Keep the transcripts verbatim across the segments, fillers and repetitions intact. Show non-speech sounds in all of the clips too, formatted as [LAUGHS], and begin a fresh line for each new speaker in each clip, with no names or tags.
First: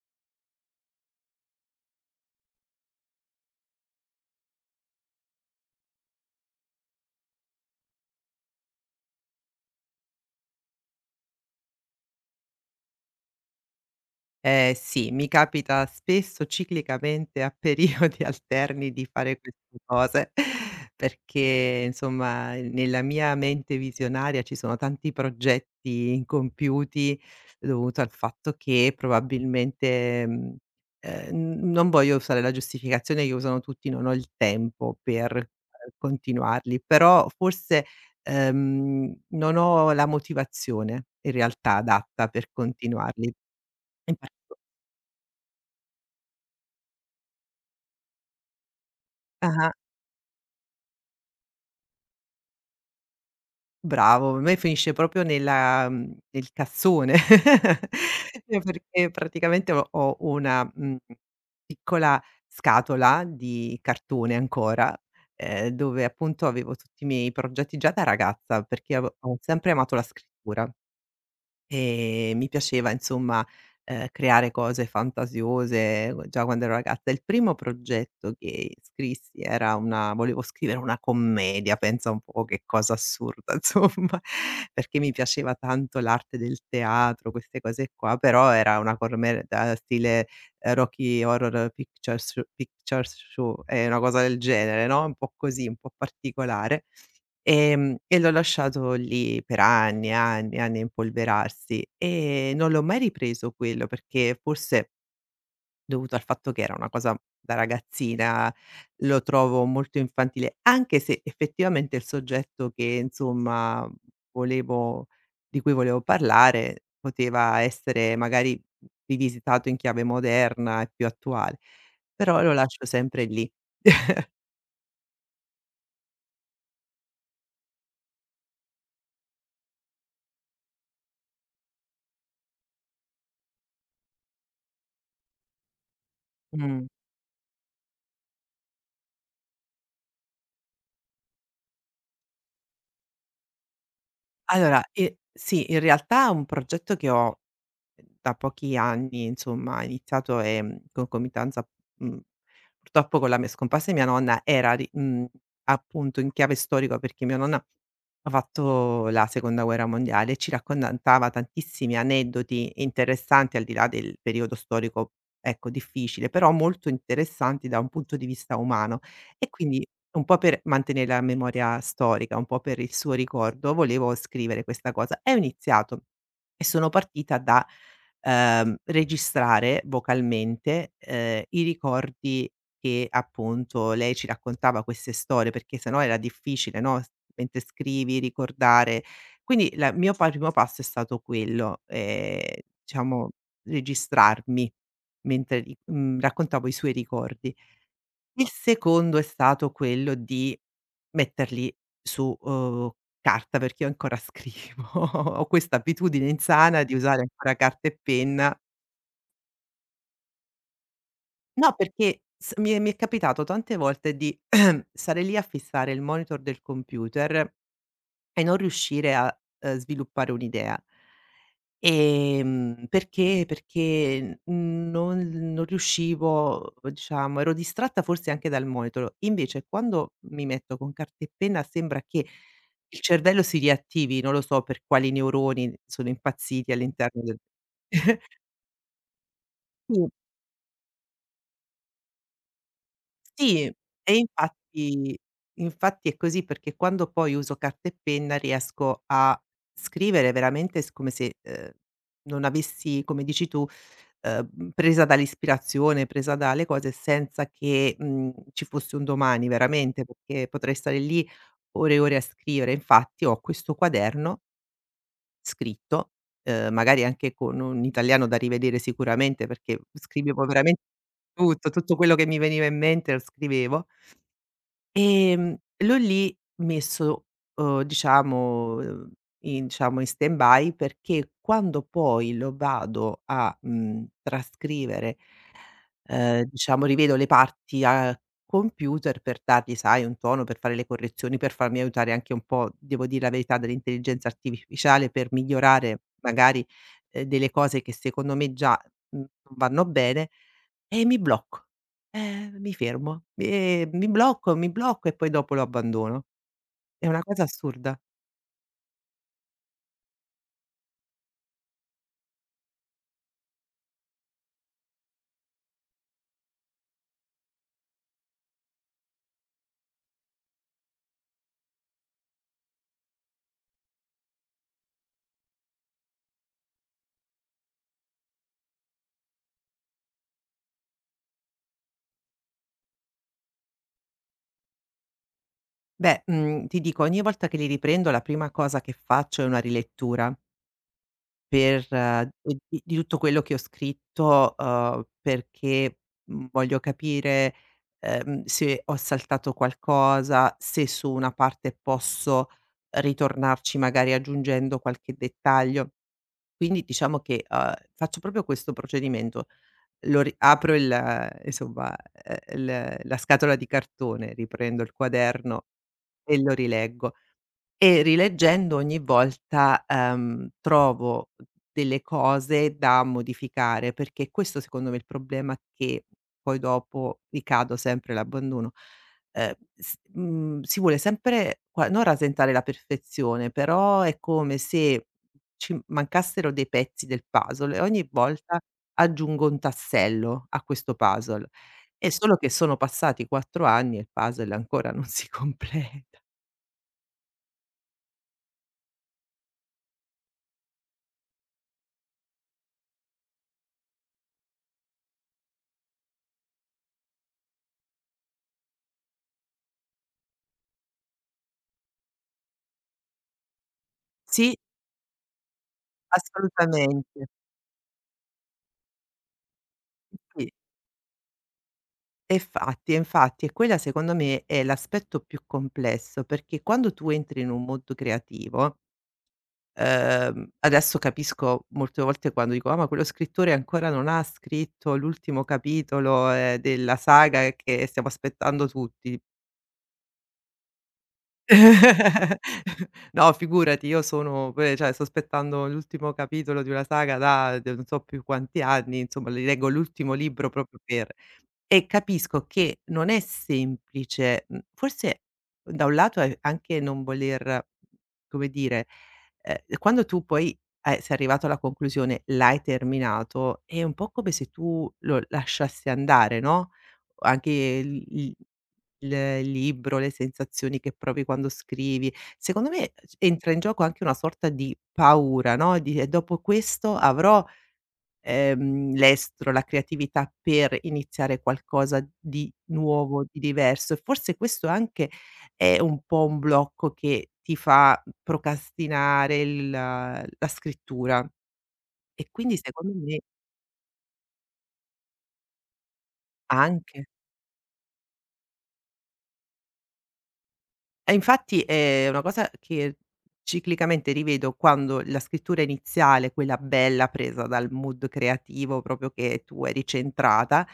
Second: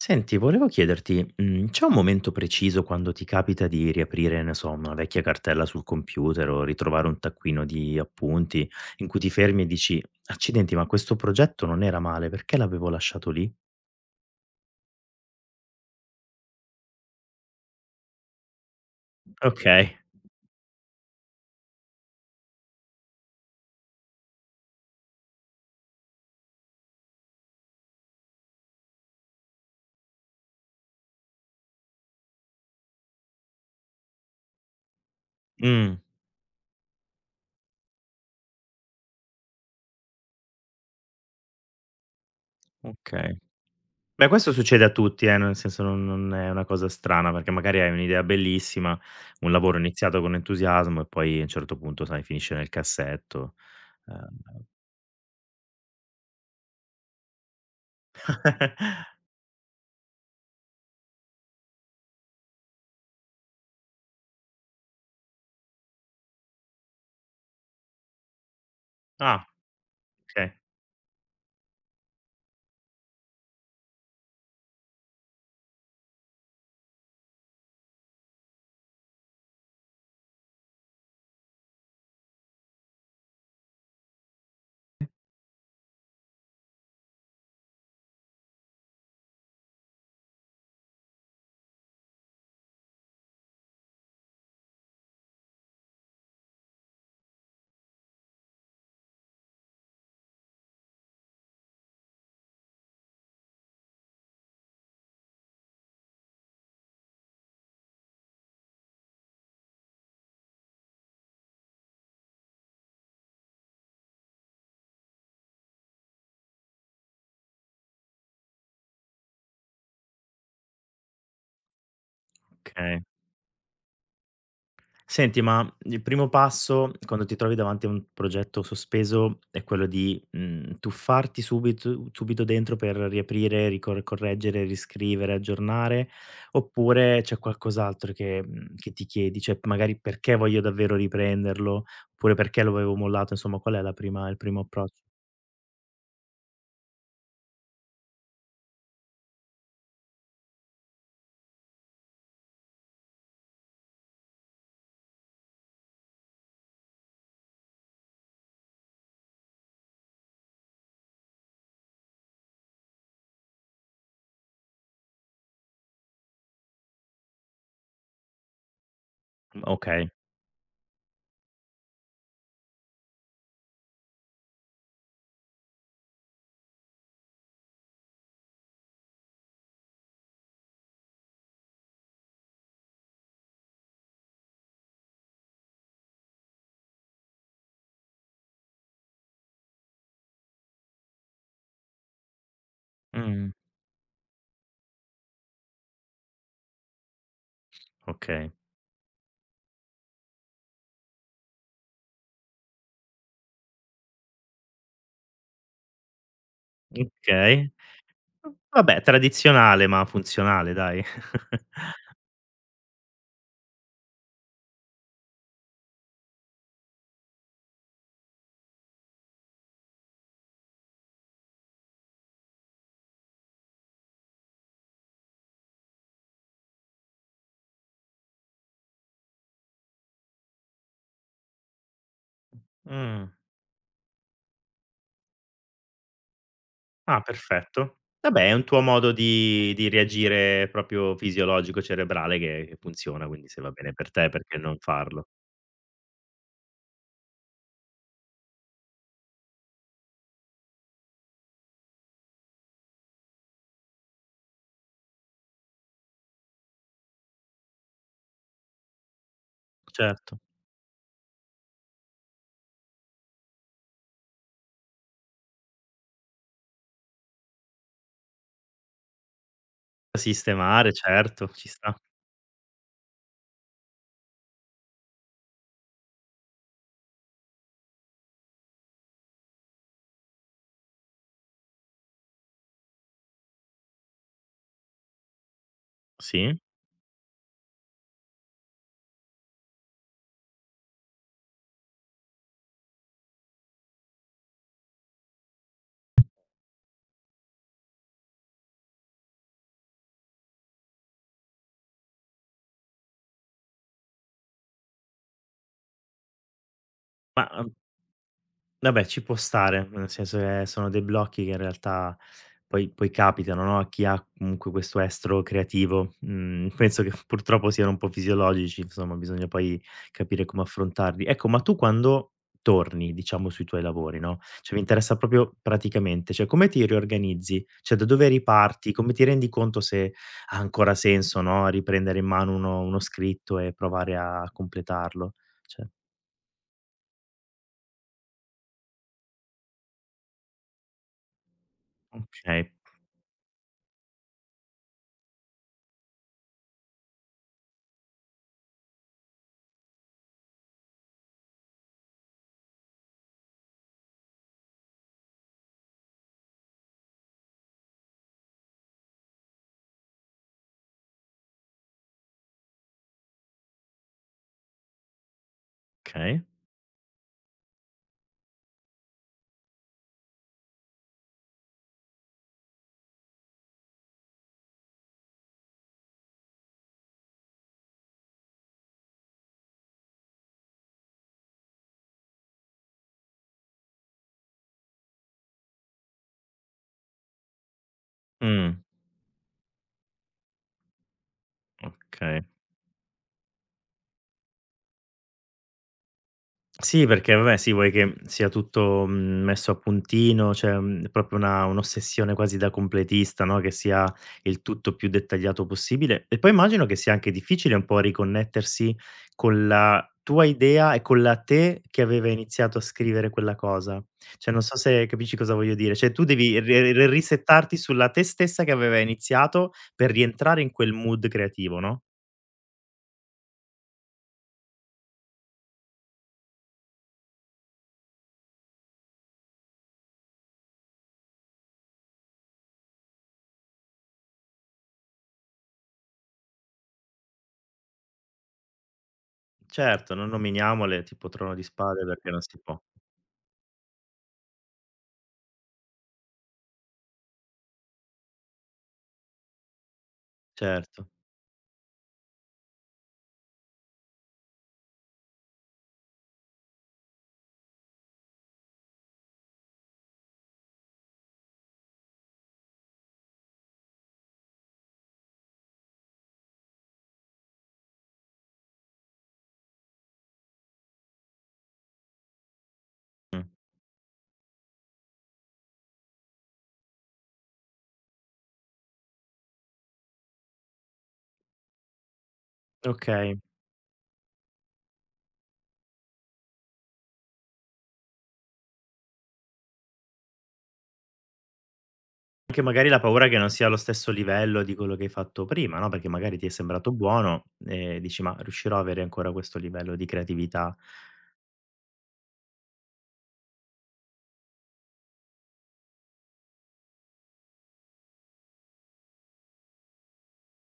Senti, volevo chiederti, mhmm, c'è un momento preciso quando ti capita di riaprire, ne so, una vecchia cartella sul computer o ritrovare un taccuino di appunti, in cui ti fermi e dici: "Accidenti, ma questo progetto non era male, perché l'avevo lasciato lì?"
Eh sì, mi capita spesso ciclicamente a periodi [LAUGHS] alterni di fare queste
Okay.
cose, [LAUGHS] perché insomma nella mia mente visionaria ci sono tanti progetti incompiuti dovuto al fatto che probabilmente, mhmm, ehm, non voglio usare la giustificazione che usano tutti: "Non ho il tempo per, ehm,
Mh,
continuarli", però forse, ehm, non ho la motivazione in realtà adatta per continuarli.
okay.
In
Beh,
par
questo succede a tutti, eh, nel senso non non è una cosa strana, perché magari hai un'idea bellissima, un
Ah-ah,
lavoro iniziato con entusiasmo e poi a un certo punto, sai, finisce nel cassetto.
bravo. A me
Ehm
finisce proprio nella mhmm, nel cassone, eh, [LAUGHS] perché
[LAUGHS]
praticamente ho ho una, mhmm, piccola scatola di cartone ancora, ehm, dove appunto avevo tutti i miei progetti già da ragazza, perché ave ho
Ah,
sempre amato la
okay,
scrittura. E mi piaceva insomma, ehm, creare cose fantasiose eh, già quando ero ragazza. Il primo progetto che scrissi era una volevo scrivere una commedia, pensa un po' che cosa assurda [LAUGHS] insomma, perché mi piaceva tanto l'arte del teatro, queste cose qua, però era una commedia stile, ehm, Rocky Horror Picture Sho Picture Show, ehm, una cosa del genere, no, un po' così, un po' particolare. Ehm, e l'ho lasciato lì per anni e anni e anni a impolverarsi e non l'ho mai ripreso quello, perché forse dovuto al fatto che era una cosa da ragazzina, lo trovo molto infantile, anche se effettivamente il soggetto che insomma volevo di cui volevo parlare poteva essere magari rivisitato in chiave moderna e più attuale, però lo lascio
okay.
sempre lì. [LAUGHS]
Senti, ma il primo passo quando ti trovi davanti a un progetto sospeso è quello di, mhmm, tuffarti subito subito dentro per riaprire, ricor correggere, riscrivere, aggiornare,
Mh.
oppure c'è qualcos'altro che mhmm, che ti chiedi? Cioè, magari perché voglio davvero riprenderlo, oppure perché lo avevo mollato, insomma qual è la prima il primo
Allora,
approccio?
ehm, sì, in realtà è un progetto che ho Ehm, da pochi anni, insomma, ha iniziato, ehm, in concomitanza, mhmm, purtroppo con la mia scomparsa di mia nonna era ri mhmm, appunto in chiave storica perché mia nonna ha fatto la seconda guerra mondiale e ci raccontava tantissimi aneddoti interessanti al di là del periodo storico, ecco, difficile, però molto interessanti da un punto di vista umano. E quindi
Okay.
un po' per mantenere la memoria storica, un po' per il suo ricordo, volevo scrivere questa cosa e ho iniziato e sono partita da ehm, registrare vocalmente, ehm, i ricordi che appunto lei ci raccontava queste storie, perché sennò era difficile, no, s mentre scrivi ricordare. Quindi la il mio pa primo passo è stato quello, ehm, diciamo
Mh.
registrarmi mentre ri mhmm, raccontavo i suoi ricordi. Il
Okay.
secondo è stato quello di metterli su, uhm, carta, perché io ancora scrivo. [LAUGHS] Ho questa abitudine insana di usare ancora
Okay.
carta e penna.
Vabbè, tradizionale ma funzionale dai.
No,
[LAUGHS]
perché s mi è mi è capitato tante volte di [CLEARS THROAT] stare lì a fissare il monitor del computer e non riuscire a, ehm, sviluppare un'idea. Ehm, perché perché non non riuscivo diciamo, ero distratta forse anche dal monitor. Invece quando mi metto con carta e penna sembra che il
Mh.
cervello si riattivi, non lo so per quali neuroni sono impazziti
Ah,
all'interno del
perfetto.
[LAUGHS]
Vabbè, è un tuo modo di di
sì.
reagire proprio fisiologico cerebrale che che funziona, quindi
Sì,
se va bene per
e
te perché non
infatti
farlo?
infatti è così perché quando poi uso carta e penna riesco a scrivere veramente s come se, ehm, non avessi, come dici tu, ehm, presa dall'ispirazione, presa dalle cose senza che, mhmm, ci fosse un domani veramente,
Certo.
perché potrei stare lì ore e ore a scrivere. Infatti ho questo quaderno scritto, ehm, magari anche con un italiano da rivedere sicuramente perché
Da
scrivevo veramente
sistemare, certo, ci
tutto, tutto
sta.
quello che mi veniva in mente lo scrivevo. Ehm, l'ho lì messo, uhm, diciamo, uhm, in diciamo in stand-by perché quando poi lo vado a, mhmm, trascrivere, ehm,
Sì?
diciamo rivedo le parti a computer per dargli, sai, un tono, per fare le correzioni, per farmi aiutare anche un po', devo dir la verità, dall'intelligenza artificiale per migliorare magari, ehm, delle cose che secondo me già, mhmm, non vanno bene e mi blocco. Ehm, mi fermo, ehm, mi blocco, mi blocco e poi dopo lo abbandono. È una cosa
Ma uhm,
assurda.
Vabbè, ci può stare, nel senso che sono dei blocchi che in realtà poi poi capitano, no, a chi ha comunque questo estro creativo. Mhmm, [LAUGHS] penso che purtroppo siano un po' fisiologici, insomma, bisogna poi capire come affrontarli. Ecco, ma tu quando torni, diciamo, sui tuoi lavori, no, cioè mi interessa proprio praticamente, cioè come ti riorganizzi? Cioè da dove riparti? Come ti rendi conto se ha ancora senso, no, riprendere in mano uno uno scritto e provare a completarlo? Cioè
Beh, mhmm, ti dico, ogni volta che li riprendo la prima cosa che faccio è una rilettura per eh,
okay,
di di tutto quello che ho scritto, uhm, perché, mhmm, voglio capire, ehm, se ho saltato qualcosa, se su una parte posso ritornarci magari aggiungendo qualche dettaglio. Quindi diciamo che, uhm, faccio proprio questo procedimento. Lo ri apro il insomma, ehm, l la scatola di cartone, riprendo il quaderno e
okay.
lo rileggo. E rileggendo ogni volta, ehm, trovo delle cose da modificare, perché questo secondo me è il problema che poi dopo ricado sempre l'abbandono. Ehm, s mhmm, si vuole sempre qua non rasentare la perfezione, però è come se ci mancassero dei pezzi del puzzle e ogni volta
Mh.
aggiungo un tassello a questo puzzle. È solo
Okay.
che sono passati quattro anni e il puzzle ancora non si [LAUGHS] completa.
Sì, perché vabbè, sì, vuoi che sia tutto, mhmm, messo a puntino, cioè, mhmm, proprio una un'ossessione quasi da completista, no, che sia il tutto più dettagliato possibile. E poi immagino che sia anche difficile un po' riconnettersi con la tua idea e con la te che aveva iniziato a scrivere quella cosa. Cioè,
Sì,
non so se capisci cosa voglio dire, cioè tu devi re re
Assolutamente.
risettarti sulla te stessa che aveva iniziato per
Sì,
rientrare in quel mood creativo, no?
e fatti e infatti, e quella secondo me è l'aspetto più complesso, perché quando tu entri in un mondo creativo, ehm, adesso capisco molte volte quando dico: "Ah, ma quello scrittore ancora non ha scritto l'ultimo capitolo, ehm, della saga che stiamo aspettando tutti".
Certo, non nominiamole tipo Trono di Spade perché non
[LAUGHS]
si può.
No, figurati, io sono pure cioè sto aspettando l'ultimo capitolo di una saga da d non so più quanti anni, insomma li leggo l'ultimo libro proprio
Certo,
per E capisco che non è semplice, mhmm, forse uhm, da un lato è anche non voler come dire, ehm, quando tu poi, ehm, sei arrivato alla conclusione, l'hai terminato, è un po' come se tu lo lasciassi andare, no, anche il il il libro, le sensazioni che provi quando scrivi. Secondo me ehm,
mh,
entra in gioco anche una sorta di paura, no, di: "E dopo questo avrò ehm, l'estro, la creatività per iniziare qualcosa di nuovo,
okay.
di diverso. E forse questo anche è un po' un blocco che ti fa procrastinare il la scrittura e quindi
Anche magari
secondo
la
me
paura che non sia allo stesso livello di quello che hai fatto prima, no, perché magari ti è sembrato
anche
buono e dici: "Ma riuscirò a avere ancora questo livello di creatività?"
E infatti è una cosa che ciclicamente rivedo quando la scrittura iniziale, quella bella presa dal mood creativo proprio che tu eri centrata,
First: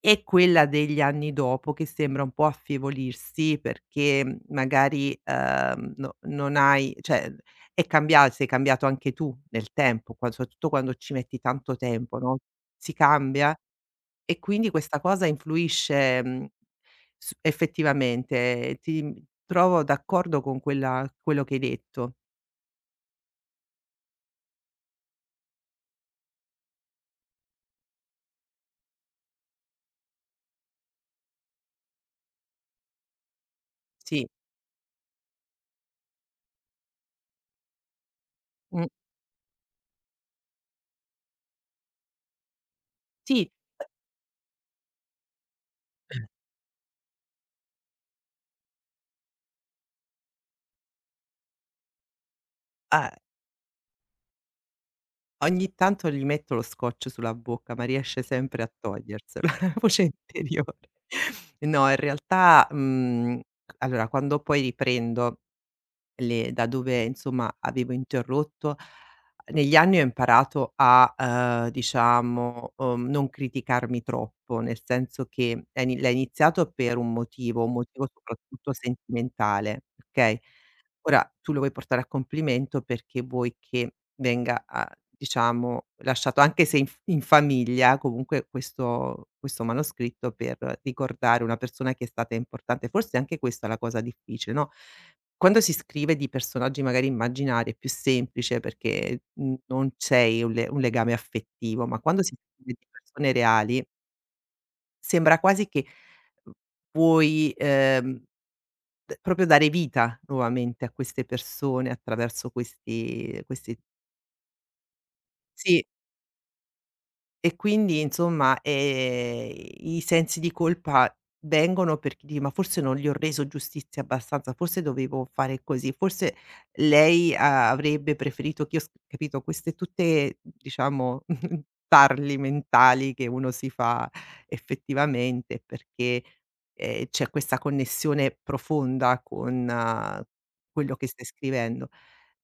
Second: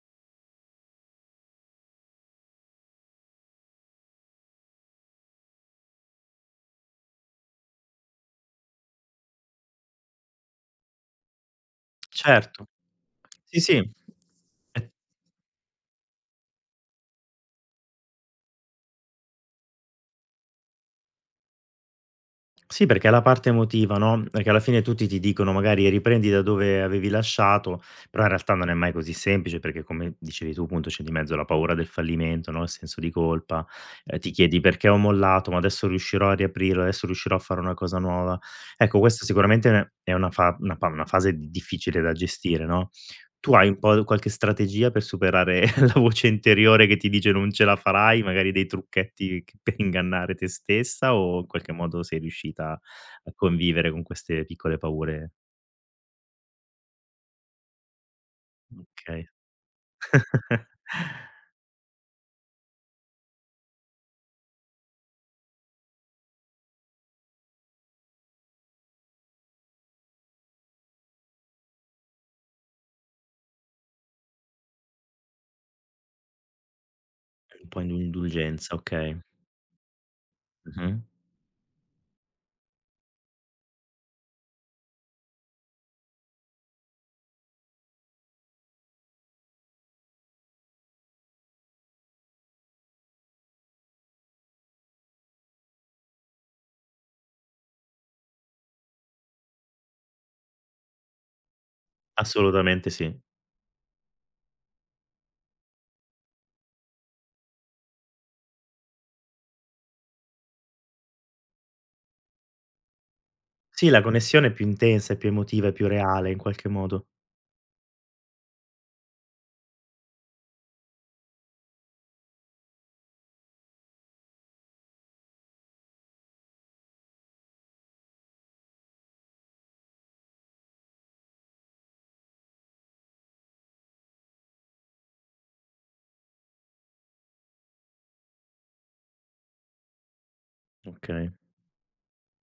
e quella degli anni dopo che sembra un po' affievolirsi perché mhmm, magari, ehm, no non hai cioè è cambia sei cambiato anche tu nel tempo, qua soprattutto quando ci metti tanto tempo, no,
Certo,
si cambia
sì, sì.
e quindi
E
questa cosa influisce, mhmm, s effettivamente, eh, ti mhmm, trovo d'accordo con quella quello che hai detto.
sì, perché è la parte emotiva, no, perché alla fine tutti ti dicono magari: "Riprendi da dove avevi lasciato", però in realtà non è mai così semplice perché come dicevi tu, appunto, c'è di mezzo la paura del fallimento, no, il senso di colpa, ehm,
Sì,
ti chiedi: "Perché ho mollato? Ma adesso riuscirò a riaprirlo? Adesso riuscirò a fare una cosa nuova?"
mh,
Ecco, questa sicuramente è una fa una pa una fase di- difficile da gestire, no?
sì,
Tu hai un po' qualche strategia per superare [LAUGHS] la voce interiore che ti dice: "Non ce la farai", magari dei trucchetti che [LAUGHS] per ingannare te stessa o in qualche modo sei riuscita
a
a convivere con queste piccole paure?
ogni tanto gli metto lo scotch sulla bocca, ma riesce sempre a
Okay.
toglierselo, [LAUGHS] la voce
[LAUGHS]
interiore. [LAUGHS] No, in realtà, mhmm, allora quando poi riprendo le da dove insomma avevo interrotto, negli anni ho imparato a, ehm, diciamo, uhm, non criticarmi troppo, nel senso che è ini l'ha iniziato per un motivo,
Un
un
po' in
motivo soprattutto
indulgenza, okay.
sentimentale, okay?
Mh-mh.
Ora tu lo vuoi portare a compimento perché vuoi che venga a diciamo lasciato anche se in f in famiglia, comunque questo questo manoscritto per ricordare una persona che è stata importante. Forse anche questa è la cosa difficile, no? Quando si scrive di personaggi magari immaginari è più semplice perché, mhmm, non c'è un le un legame affettivo, ma quando si scrive di
Assolutamente sì.
persone reali sembra quasi che uhm, vuoi, ehm, d proprio dare vita nuovamente a queste persone attraverso questi questi
Sì, la connessione è più intensa, è più emotiva, è
Sì.
più reale in qualche modo.
E quindi insomma, ehm, i sensi di colpa vengono perché dici: "Ma forse non gli ho reso giustizia abbastanza, forse dovevo fare così, forse lei a avrebbe preferito che io", s capito, queste tutte diciamo [LAUGHS] tarli mentali che uno si fa effettivamente perché, ehm, c'è questa connessione profonda con ah, quello che stai
Okay,
scrivendo.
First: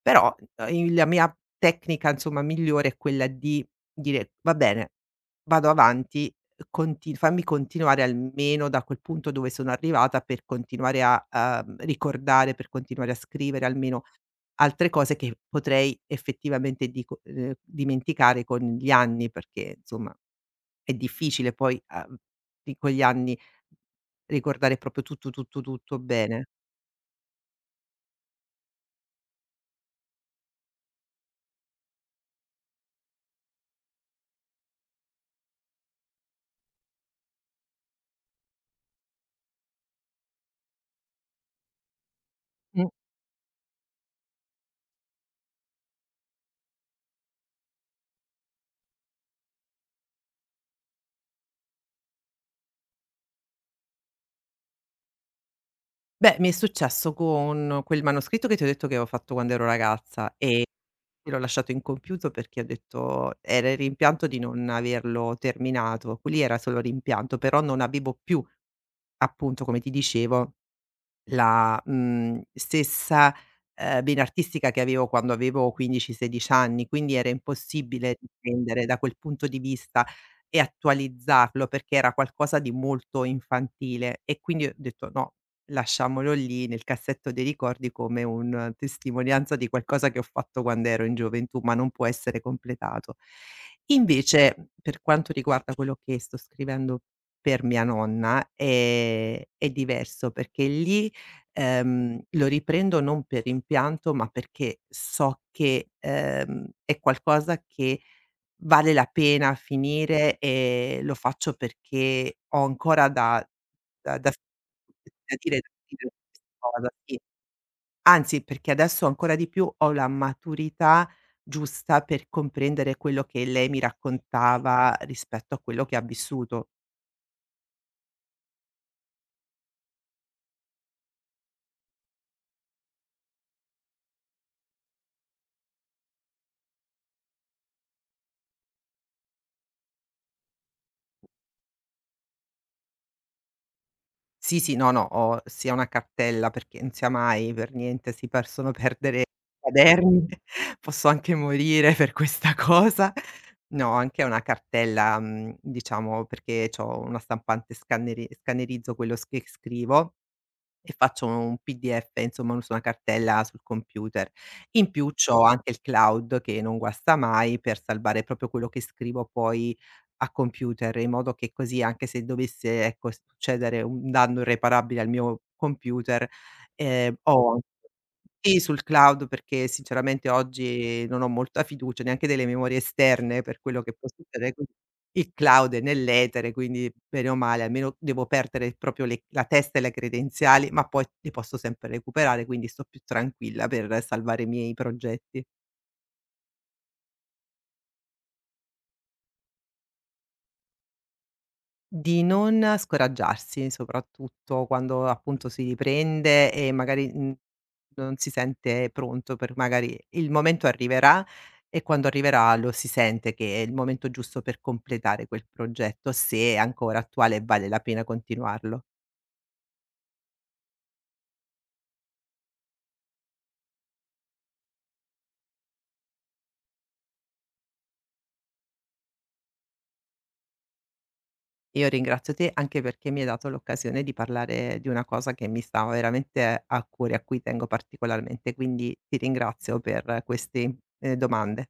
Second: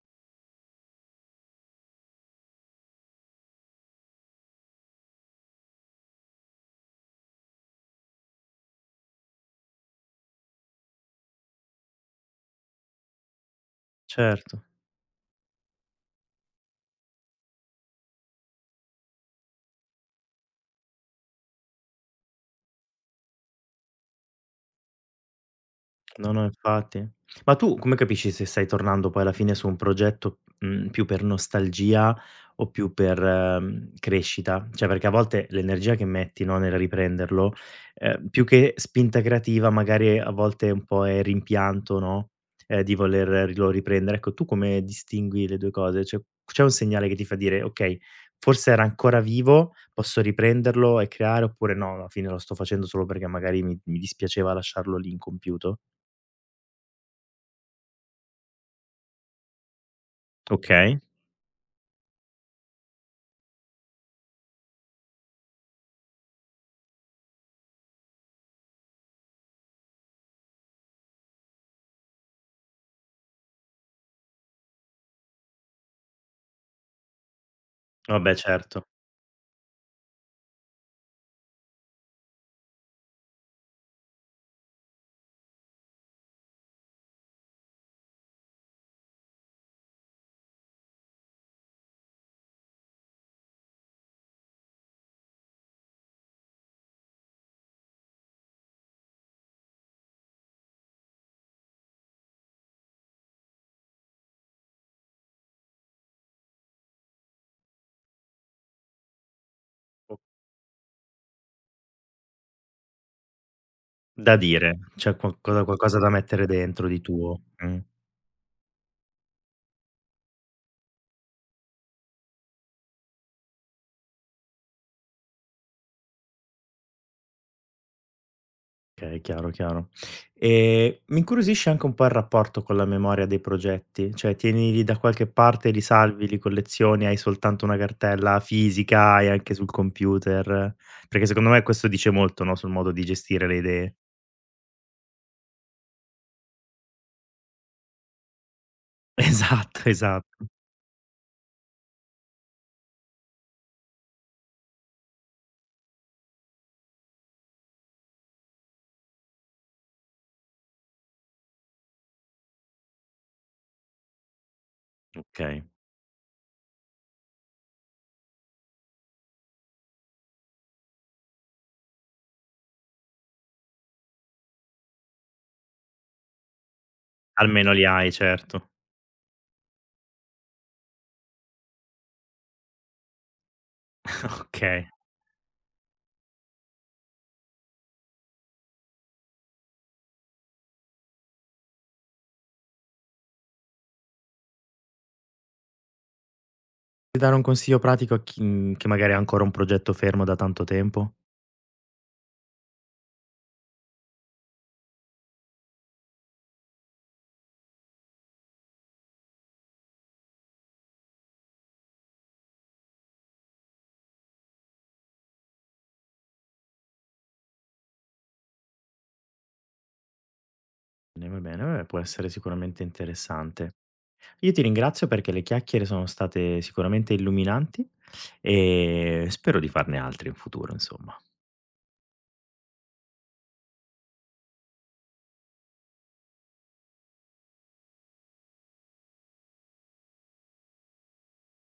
Però, uhm, i la mia tecnica insomma migliore è quella di dire: "Va bene, vado avanti, conti fammi continuare almeno da quel punto dove sono arrivata per continuare a a mhmm, ricordare, per continuare a scrivere almeno
certo.
altre cose che potrei effettivamente dico ehm, dimenticare con gli anni", perché insomma è difficile poi a di con gli anni ricordare proprio tutto, tutto, tutto
No, no,
bene.
infatti. Ma tu come capisci se stai tornando poi alla fine su un progetto, mhmm, più per nostalgia o più per, mhmm, crescita? Cioè, perché a volte l'energia che metti, no, nel riprenderlo, ehm, più che spinta creativa magari a volte un po' è rimpianto, no, ehm,
Mh.
di voler ri lo riprendere. Ecco, tu come distingui le due cose? Cioè, c'è un segnale che ti fa dire: "Okay, forse era ancora vivo, posso riprenderlo e creare", oppure: "No, alla fine lo sto facendo solo perché magari mi mi dispiaceva lasciarlo lì incompiuto"?
Beh, mi è successo con quel manoscritto che ti ho detto che avevo fatto quando ero ragazza e
Okay,
E l'ho lasciato incompiuto perché ho detto era il rimpianto di non averlo terminato, quelli era solo rimpianto, però non avevo più, appunto, come ti dicevo la, mhmm, stessa, ehm, vena artistica che avevo quando avevo quindici, sedici anni, quindi era impossibile
vabbè
riprendere
certo.
da quel punto di vista e attualizzarlo, perché era qualcosa di molto infantile e quindi ho detto: "No, lasciamolo lì nel cassetto dei ricordi come un testimonianza di qualcosa che ho fatto quando ero in gioventù, ma non può essere completato." Invece, per quanto riguarda quello che sto scrivendo per mia nonna, ehm, è diverso, perché lì Ehm, lo riprendo non per rimpianto, ma perché so che, ehm, è qualcosa che vale la pena finire e lo faccio perché ho ancora da da da
Da dire, c'è
da dire
qualcosa
da
qualcosa da
finire questa
mettere dentro
cosa,
di
sì.
tuo. Mh,
Anzi, perché adesso ancora di più ho la maturità giusta per comprendere quello che lei mi raccontava rispetto a quello che ha vissuto.
okay, chiaro, chiaro. E mi incuriosisce anche un po' il rapporto con la memoria dei progetti, cioè tienili da qualche parte, li salvi, li collezioni, hai soltanto una cartella fisica, hai anche sul computer? Perché secondo me questo dice molto, no, sul modo di gestire le idee.
Sì, sì, no, no, ho sia una cartella perché non sia mai per niente, si possono
[LAUGHS]
perdere
Esatto,
quaderni,
esatto.
[LAUGHS] posso anche morire per questa [LAUGHS] cosa. No, ho anche una cartella, mhmm, diciamo perché c'ho una stampante scanneri scannerizzo quello s che scrivo e faccio un P D F, insomma, su una cartella sul computer. In più c'ho Mh.
Okay.
anche il cloud che non guasta mai per salvare proprio quello che scrivo poi a computer, in modo che così anche se dovesse, ecco, succedere un danno irreparabile al mio computer, ehm, ho
Almeno li hai,
sì,
certo.
sul cloud perché sinceramente oggi non ho molta fiducia neanche delle memorie esterne per quello che può
[LAUGHS]
succedere.
Okay.
Il cloud è nell'etere, quindi bene o male almeno devo perdere proprio le la testa e le credenziali, ma poi le posso sempre recuperare, quindi sto più tranquilla per salvare i miei progetti.
Puoi dare un consiglio pratico a chi mhmm, che magari ha ancora un progetto fermo da tanto tempo?
Di non scoraggiarsi, soprattutto quando appunto si riprende e magari, mhmm, non si sente pronto per magari il momento arriverà e quando arriverà lo si sente che è il momento giusto per completare quel progetto, se è ancora attuale e vale la pena continuarlo.
Bene, va bene, vabbè, può essere sicuramente interessante. Io ti ringrazio perché le chiacchiere sono state sicuramente illuminanti e spero di farne altre in futuro, insomma.
Io ringrazio te anche perché mi hai dato l'occasione di parlare di una cosa che mi sta veramente a cuore, a cui tengo particolarmente, quindi ti ringrazio per queste, ehm, domande.